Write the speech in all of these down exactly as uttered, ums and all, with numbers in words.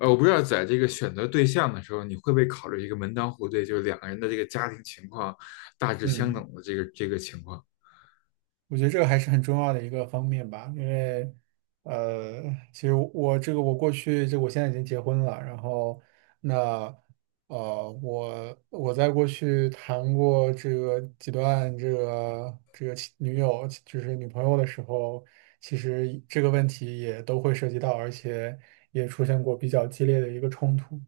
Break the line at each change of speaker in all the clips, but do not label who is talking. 呃，我不知道在这个选择对象的时候，你会不会考虑一个门当户对，就是两个人的这个家庭情况大致相
嗯，
等的这个这个情况？
我觉得这个还是很重要的一个方面吧。因为，呃，其实我这个我过去这我现在已经结婚了。然后那呃我我在过去谈过这个几段这个这个其女友就是女朋友的时候，其实这个问题也都会涉及到，而且也出现过比较激烈的一个冲突，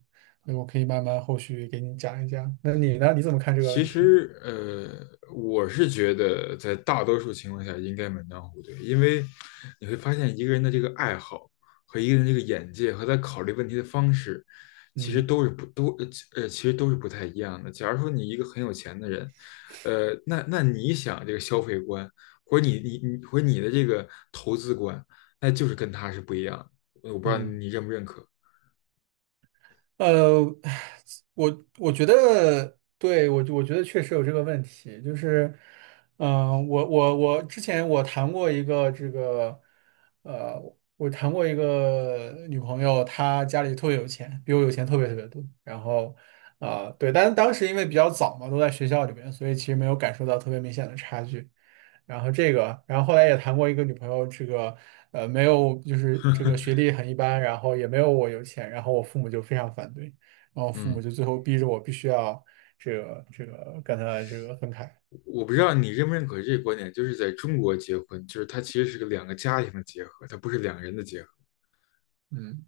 所以我可以慢慢后续给你讲一讲。那你呢？你怎么看这个
其
问题？
实，呃，我是觉得在大多数情况下应该门当户对，因为你会发现一个人的这个爱好和一个人这个眼界和他考虑问题的方式，其实
嗯
都是不都呃呃其实都是不太一样的。假如说你一个很有钱的人，呃，那那你想这个消费观，或者你你你或者你的这个投资观，那就是跟他是不一样的。我不知道
嗯。
你认不认可，
呃，我我觉得，对，我我觉得确实有这个问题，就是，嗯、我我我之前我谈过一个这个，呃，我谈过一个女朋友，她家里特别有钱，比我有钱特别特别多。然后，啊、对，但是当时因为比较早嘛，都在学校里面，所以其实没有感受到特别明显的差距。然后这个，然后后来也谈过一个女朋友，这个呃没有，就是这个学历很一般，然后也没有我有钱，然后我父母就非常反对，然后父
嗯。
母就最后逼着我必须要这个这个跟他这个分开。
我不知道你认不认可这个观点，就是在中国结婚，就是它其实是个两个家庭的结合，它不是两个人的结合。
嗯。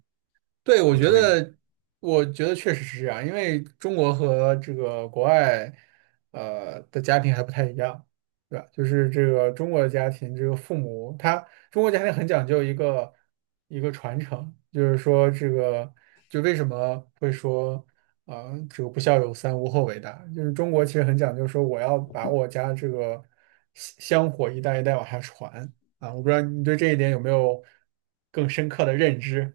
对，我
你
觉
同意这？
得，我觉得确实是这样。因为中国和这个国外，呃的家庭还不太一样，对吧？就是这个中国的家庭，这个父母他中国家庭很讲究一个一个传承。就是说这个就为什么会说，啊，这个不孝有三，无后为大，就是中国其实很讲究说我要把我家这个香香火一代一代往下传啊。我不知道你对这一点有没有更深刻的认知，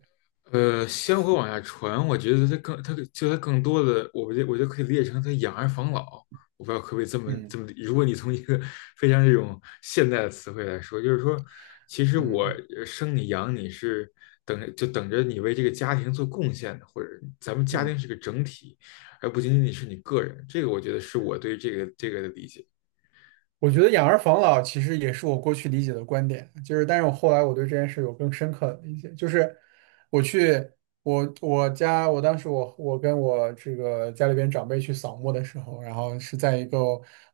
呃，香火往下传，我觉得它更，它就它更多的，我不觉得我觉得可以理解成它养儿防老。我不知道可不可以这么这
嗯。
么，如果你从一个非常这种现代的词汇来说，就是说，其实我
嗯
呃生你养你是等着就等着你为这个家庭做贡献的，或者咱们家庭
嗯，
是个整体，而不仅仅是你个人。这个我觉得是我对这个这个的理解。
我觉得养儿防老其实也是我过去理解的观点。就是但是我后来我对这件事有更深刻的理解，就是我去我我家我当时我我跟我这个家里边长辈去扫墓的时候，然后是在一个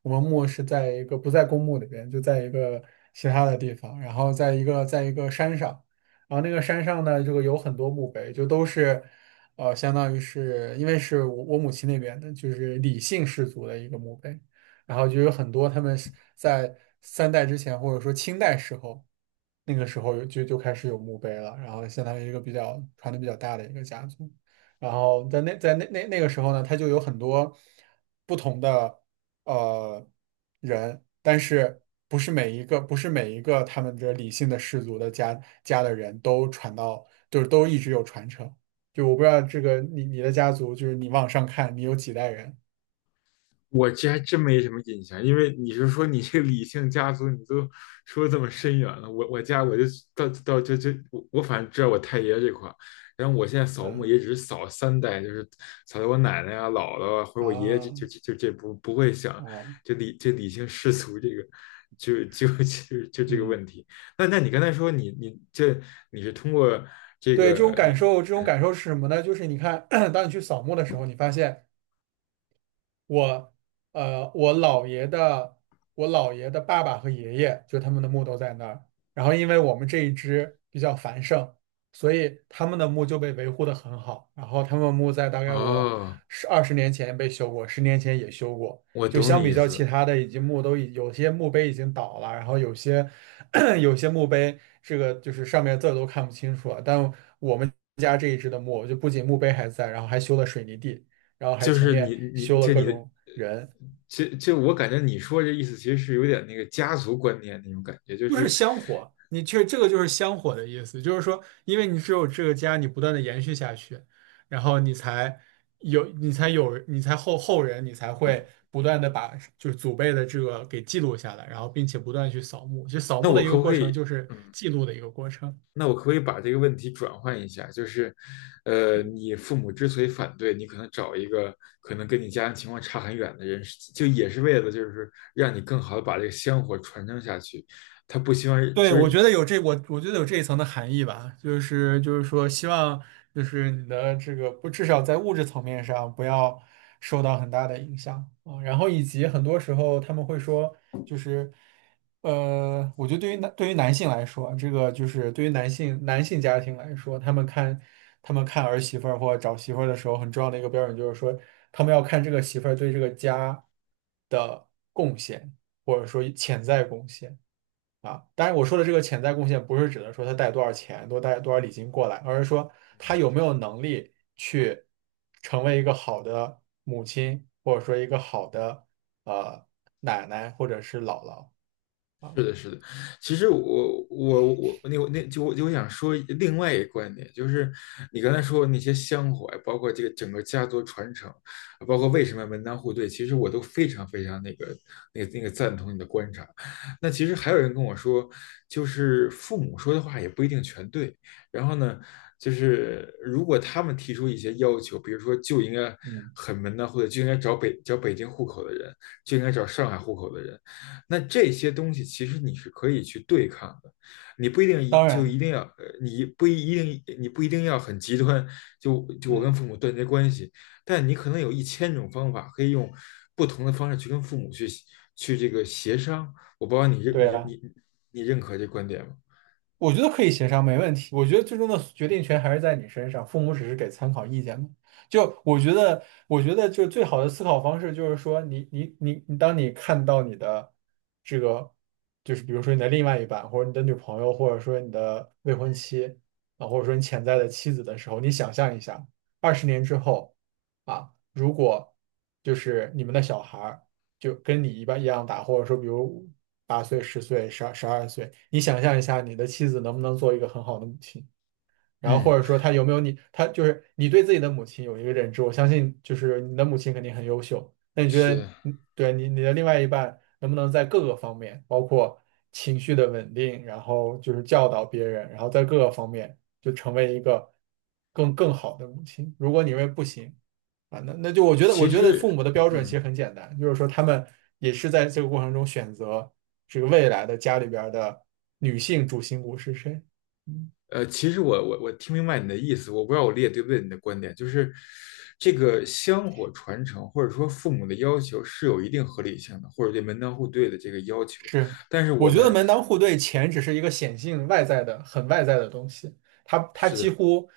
我们墓是在一个不在公墓里边，就在一个其他的地方，然后在一个在一个山上。然后那个山上呢，这个有很多墓碑，就都是。呃，相当于是因为是我我母亲那边的，就是李姓氏族的一个墓碑，然后就有很多他们是在三代之前，或者说清代时候，那个时候有就就开始有墓碑了，然后相当于一个比较传的比较大的一个家族。然后在那在那那那个时候呢，他就有很多不同的呃人，但是不是每一个不是每一个他们这理性的氏族的家家的人都传到，就是都一直有传承。就我不知道这个你你的家族，就是你往上看，你有几代人？
我这还真没什么印象，因为你是说你这个理性家族，你都说这么深远了。我我家我就到到就就我我反正知道我太爷这块儿，然后我现在扫墓
嗯
也只是扫三代，就是扫到我奶奶啊、姥姥啊，或者我爷爷这就
啊
就就这不不会想
啊。
就理这理性世俗这个就就就就这个
嗯，
问题。那那你刚才说你你这你是通过这
对，这种
个
感
你
受，这种感受是什么呢？就是你看，当你去扫墓的时候，你发现。我呃我姥爷的我姥爷的爸爸和爷爷，就他们的墓都在那儿。然后因为我们这一支比较繁盛，所以他们的墓就被维护的很好。然后他们墓在大概我
哦，
十二十年前被修过，十年前也修过。
我
就
懂
相
你
比
意
较其
思。
他的，已经墓都已有些墓碑已经倒了，然后有些 有些墓碑这个就是上面字儿都看不清楚了。但我们家这一支的墓，就不仅墓碑还在，然后还修了水泥地。然后还
就
前
是
面
你你
修了
这
各
你的
种人，
其其就我感觉你说这意思其实是有点那个家族观念那种感觉，就
就是
是
香火。你这这个就是香火的意思。就是说，因为你只有这个家，你不断的延续下去，然后你才有，你才有，你才后后人，你才会不断的把就是祖辈的这个给记录下来，然后并且不断地去扫墓。就扫
那
墓
我
的一
可
个
不可
过程
以，
就是
嗯，
记录的一个过程。
那我可不可以把这个问题转换一下？就是，呃，你父母之所以反对，你可能找一个可能跟你家庭情况差很远的人，就也是为了就是让你更好的把这个香火传承下去。他不希望
对，
就
我
是
觉得有这，我我觉得有这一层的含义吧。就是就是说，希望就是你的这个不，至少在物质层面上不要受到很大的影响啊。然后以及很多时候他们会说，就是呃，我觉得对于男对于男性来说，这个就是对于男性男性家庭来说，他们看他们看儿媳妇儿或找媳妇儿的时候，很重要的一个标准就是说，他们要看这个媳妇儿对这个家的贡献，或者说潜在贡献。啊，当然我说的这个潜在贡献，不是指的说他带多少钱、多带多少礼金过来，而是说他有没有能力去成为一个好的母亲，或者说一个好的呃奶奶或者是姥姥啊。
是的，是的。其实我我我那我那就我就想说另外一个观点，就是你刚才说的那些香火，包括这个整个家族传承，包括为什么门当户对，其实我都非常非常那个那个那个赞同你的观察。那其实还有人跟我说，就是父母说的话也不一定全对。然后呢，就是如果他们提出一些要求，比如说就应该
嗯，
很门当户对，就应该找北找北京户口的人，就应该找上海户口的人。那这些东西其实你是可以去对抗的，你不一定
当
就
然，
一定要，呃你不一定你不一定要很极端，就就我跟
嗯，
父母断绝关系，但你可能有一千种方法可以用不同的方式去跟父母去去这个协商。我不知道你认
对
你
啊。
你你认可这观点吗？
我觉得可以协商，没问题。我觉得最终的决定权还是在你身上，父母只是给参考意见嘛。就我觉得，我觉得就最好的思考方式就是说你，你你你，当你看到你的这个，就是比如说你的另外一半，或者你的女朋友，或者说你的未婚妻啊，或者说你潜在的妻子的时候，你想象一下，二十年之后啊。如果就是你们的小孩儿，就跟你一般一样大，或者说比如八岁、十岁、十二、十二岁，你想象一下，你的妻子能不能做一个很好的母亲？然后
嗯，
或者说他有没有你，他就是你对自己的母亲有一个认知，我相信就是你的母亲肯定很优秀。那你觉得
是的，
你，对你你的另外一半能不能在各个方面，包括情绪的稳定，然后就是教导别人，然后在各个方面就成为一个更更好的母亲？如果你认为不行啊，那那就我觉得，我
其
觉得
实
父母的标准其
嗯。
实很简单。就是说他们也是在这个过程中选择这个未来的家里边儿的女性主心骨是谁。嗯
呃，其实我我我听明白你的意思，我不知道我理解对不对你的观点，就是这个香火传承或者说父母的要求是有一定合理性的，或者对门当户对的这个要求，
是，
但是我
我觉得
们
门当户对，钱只是一个显性外在的、很外在的东西。它它
是
几
的，
乎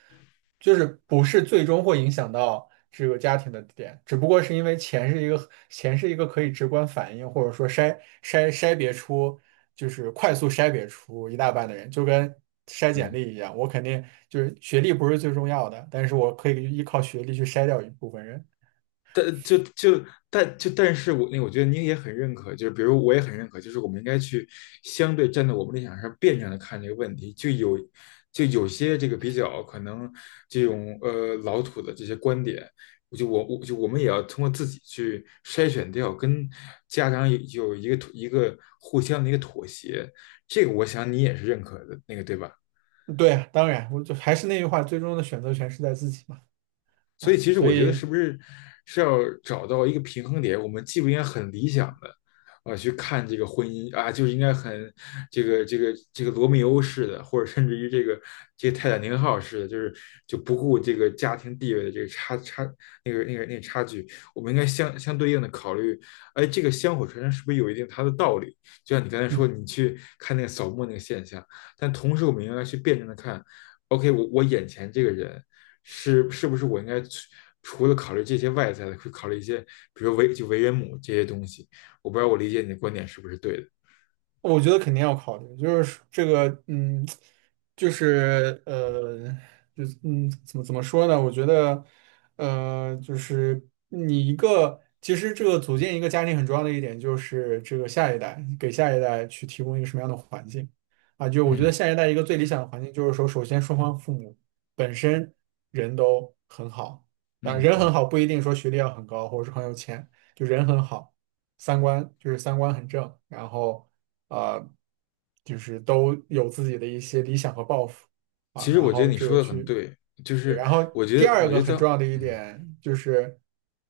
就是不是最终会影响到这个家庭的点，只不过是因为钱是一个钱是一个可以直观反映，或者说筛筛筛别出，就是快速筛别出一大半的人，就跟筛简
嗯。
历一样。我肯定就是学历不是最重要的，但是我可以依靠学历去筛掉一部分人。
但就就但就但是我那我觉得您也很认可，就是比如我也很认可，就是我们应该去相对站在我们立场上辩证的看这个问题，就有就有些这个比较可能这种呃老土的这些观点，我就我我就我们也要通过自己去筛选掉，跟家长有有一个一个互相的一个妥协，这个我想你也是认可的那个对吧？
对啊当然，我就还是那句话，最终的选择权是在自己嘛，
所以
啊，
其实
所
我觉得
以。
是不是是要找到一个平衡点？我们既不应该很理想的啊、呃去看这个婚姻啊，就是应该很这个这个这个罗密欧式的，或者甚至于这个这个泰坦尼克号式的，就是就不顾这个家庭地位的这个差差那个那个那个差距，我们应该相相对应的考虑，哎，这个香火传承是不是有一定它的道理？就像你刚才
嗯。
说，你去看那个扫墓那个现象，但同时我们应该去辩证的看。O K,我我眼前这个人，是是不是我应该除除了考虑这些外在的，会考虑一些，比如为就为人母这些东西？我不知道我理解你的观点是不是对的。
我觉得肯定要考虑，就是这个，嗯，就是呃，就嗯，怎么怎么说呢？我觉得，呃，就是你一个，其实这个组建一个家庭很重要的一点就是这个下一代，给下一代去提供一个什么样的环境啊？就我觉得
嗯
下一代一个最理想的环境就是说，首先双方父母本身人都很好。啊，
嗯
人很
嗯，
好不一定说学历要很高或者是很有钱，就人很好。三观就是三观很正。然后呃，就是都有自己的一些理想和抱负啊，
其实
然
我觉得
后
你
这
说
个
的很
去，
对，就是
然后
我觉
第
得我
二
觉
个
得在
很重要的一
嗯，
点就是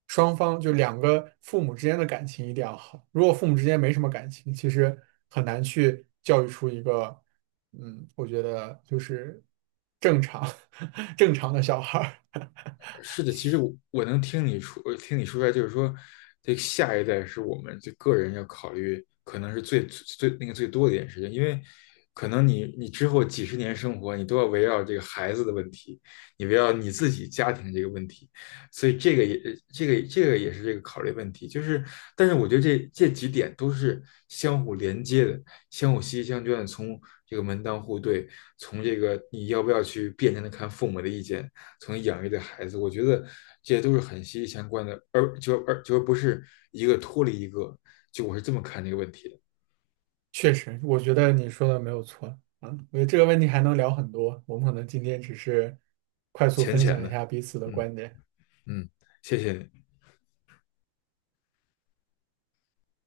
双方就两个父母之间的感情一定要好。如果父母之间没什么感情，其实很难去教育出一个，嗯，我觉得就是正常 正常的小孩儿。
是的，其实我我能听你说，听你说出来，就是说，这个下一代是我们这个人要考虑，可能是最最那个最多的一件事情，因为可能你你之后几十年生活，你都要围绕这个孩子的问题，你围绕你自己家庭这个问题，所以这个也这个这个也是这个考虑问题，就是但是我觉得这这几点都是相互连接的，相互息息相关的，从这个门当户对，从这个你要不要去辩证的看父母的意见。从养育的孩子，我觉得这些都是很息息相关的，而就而就不是一个脱离一个，就我是这么看这个问题的。
确实，我觉得你说的没有错啊。我觉得这个问题还能聊很多，我们可能今天只是快速分享一下彼此的
嗯
观点。
嗯，谢谢你。